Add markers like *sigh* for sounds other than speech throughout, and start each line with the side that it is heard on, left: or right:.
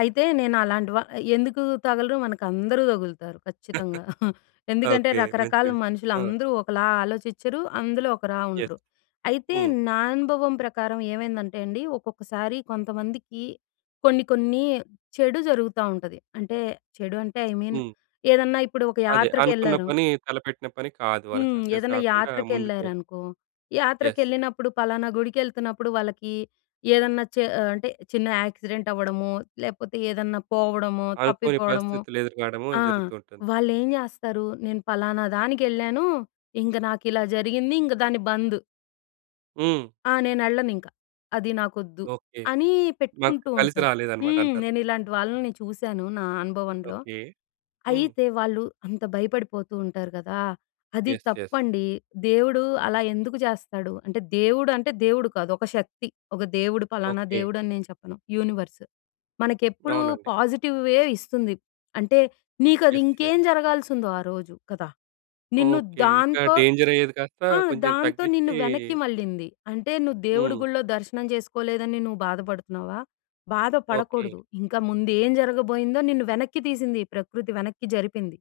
left: అయితే నేను అలాంటి వ ఎందుకు తగలరు మనకందరూ దగులుతారు ఖచ్చితంగా. *chuckles*
right: *chuckles*
left: ఎందుకంటే,
right: ఓకే. మంచి
left: రకరకాల
right: విషయం. ఆ!
left: మనుషులందరూ ఒకలా ఆలోచించరు, అందులో ఒకలా
right: యెస్.
left: ఉండరు. అయితే
right: హ్మ్.
left: నా అనుభవం ప్రకారం ఏమైందంటే అండి. ఒక్కొక్కసారి కొంతమందికి కొన్ని, కొన్ని చెడు జరుగుతా ఉంటది. అంటే చెడు అంటే ఐ మీన్
right: హ్మ్.
left: ఏదన్నా ఇప్పుడొక
right: అదే. అనుకున్న
left: యాత్రకెళ్లరు.
right: పని తలపెట్టిన పని కాదు. వాళ్ళకి
left: హ్మ్.
right: సక్సెస్
left: ఏదన్నా
right: గాకుండా ముందుకు
left: యాత్రకెళ్లారనుకో,
right: యెస్.
left: యాత్రకెళ్ళినప్పుడు ఫలానా గుడికెళ్తున్నప్పుడు వాళ్ళకి ఏదన్నా చ ఆహ్, అంటే చిన్న యాక్సిడెంట్ అవ్వడము, లేపోతే ఏదన్నా పోవడము,
right: అనుకోని
left: తప్పిపోవడము
right: పరిస్థితులెదురుకాడము
left: ఆ!
right: జరుగుతూంటుంది.
left: వాళ్ళెం జెస్తారు, నేను ఫలానా దానికెళ్ళాను. ఇంక నాకిలా జరిగింది. ఇంగ దాని బందు.
right: హ్మ్.
left: ఆ! నేనెళ్ళనింకా. అది నాకొద్దు.
right: ఓకే.
left: అని
right: మాకు
left: పెట్టుకుంటూ
right: కలిసి
left: ఉంటారు.
right: రాలేదు అన్నమాట
left: హ్మ్.
right: అంటారు.
left: నేనిలాంటి వాళ్ళని చూసాను. నా అనుభవంలో.
right: ఓకే. హ్మ్.
left: అయితే వాళ్ళు అంత భయపడిపోతూంటారు గదా! అది
right: యెస్. యెస్.
left: తప్పండి. దేవుడు అలా ఎందుకు జెస్తాడు, అంటే దేవుడు అంటే దేవుడు కాదు ఒక శక్తి. ఒక దేవుడు పలానా
right: ఓకే.
left: దేవుడని నేను చెప్పను యూనివర్స్. మనకెప్పుడు
right: అవునండి.
left: పాజిటివ్ వే ఇస్తుంది. అంటే నీకది
right: యెస్. యె
left: ఇంకేం జరగాల్సుందో ఆ రోజు కదా! నిన్ను
right: ఓకే. ఇంకా
left: దాంతో
right: డేంజర్ అయ్యేది కాస్త
left: ఆ!
right: కొంచెం
left: దాంతో నిన్ను
right: తగ్గిచ్చి
left: వెనక్కి మళ్లింది. అంటే నువ్వు దేవుడి
right: హ్మ్.
left: గుడిలో దర్శనం జెసుకోలేదని నువ్వు బాధపడుతున్నావా, బాధ
right: ఓకే.
left: పడకూడదు. ఇంకా ముందు ఏం జరగబోయిందో నిన్ను వెనక్కి తీసింది ఈ ప్రకృతి. వెనక్కి జరిపింది.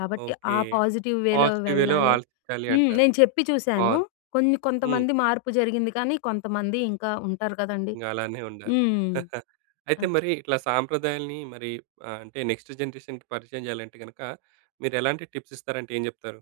left: కాబట్టి ఆ
right: ఓకే.
left: పాజిటివ్ వేలో
right: పాజిటివ్‌వేలో
left: వెళ్ళాలి.
right: ఆలోచించాలి
left: హ్మ్.
right: అంటారు.
left: నేచెప్పి చూసాను,
right: బావుంది.
left: కొన్ని,
right: హ్మ్.
left: కొంతమంది మార్పు జరిగింది కానీ, కొంతమంది ఇంక ఉంటారు కదండీ.
right: ఇంగ అలానే ఉన్నారు.
left: హ్మ్.
right: *chuckles* అయితే
left: ఆ!
right: మరి ఇట్లా సాంప్రదాయాల్ని మరి ఆహ్, అంటే నెక్స్ట్ జనరేషన్‌కీ పరిచయం జెయాలంటే గనక, మీరు ఎలాంటి టిప్స్ ఇస్తారంటే ఏం జెప్తారు?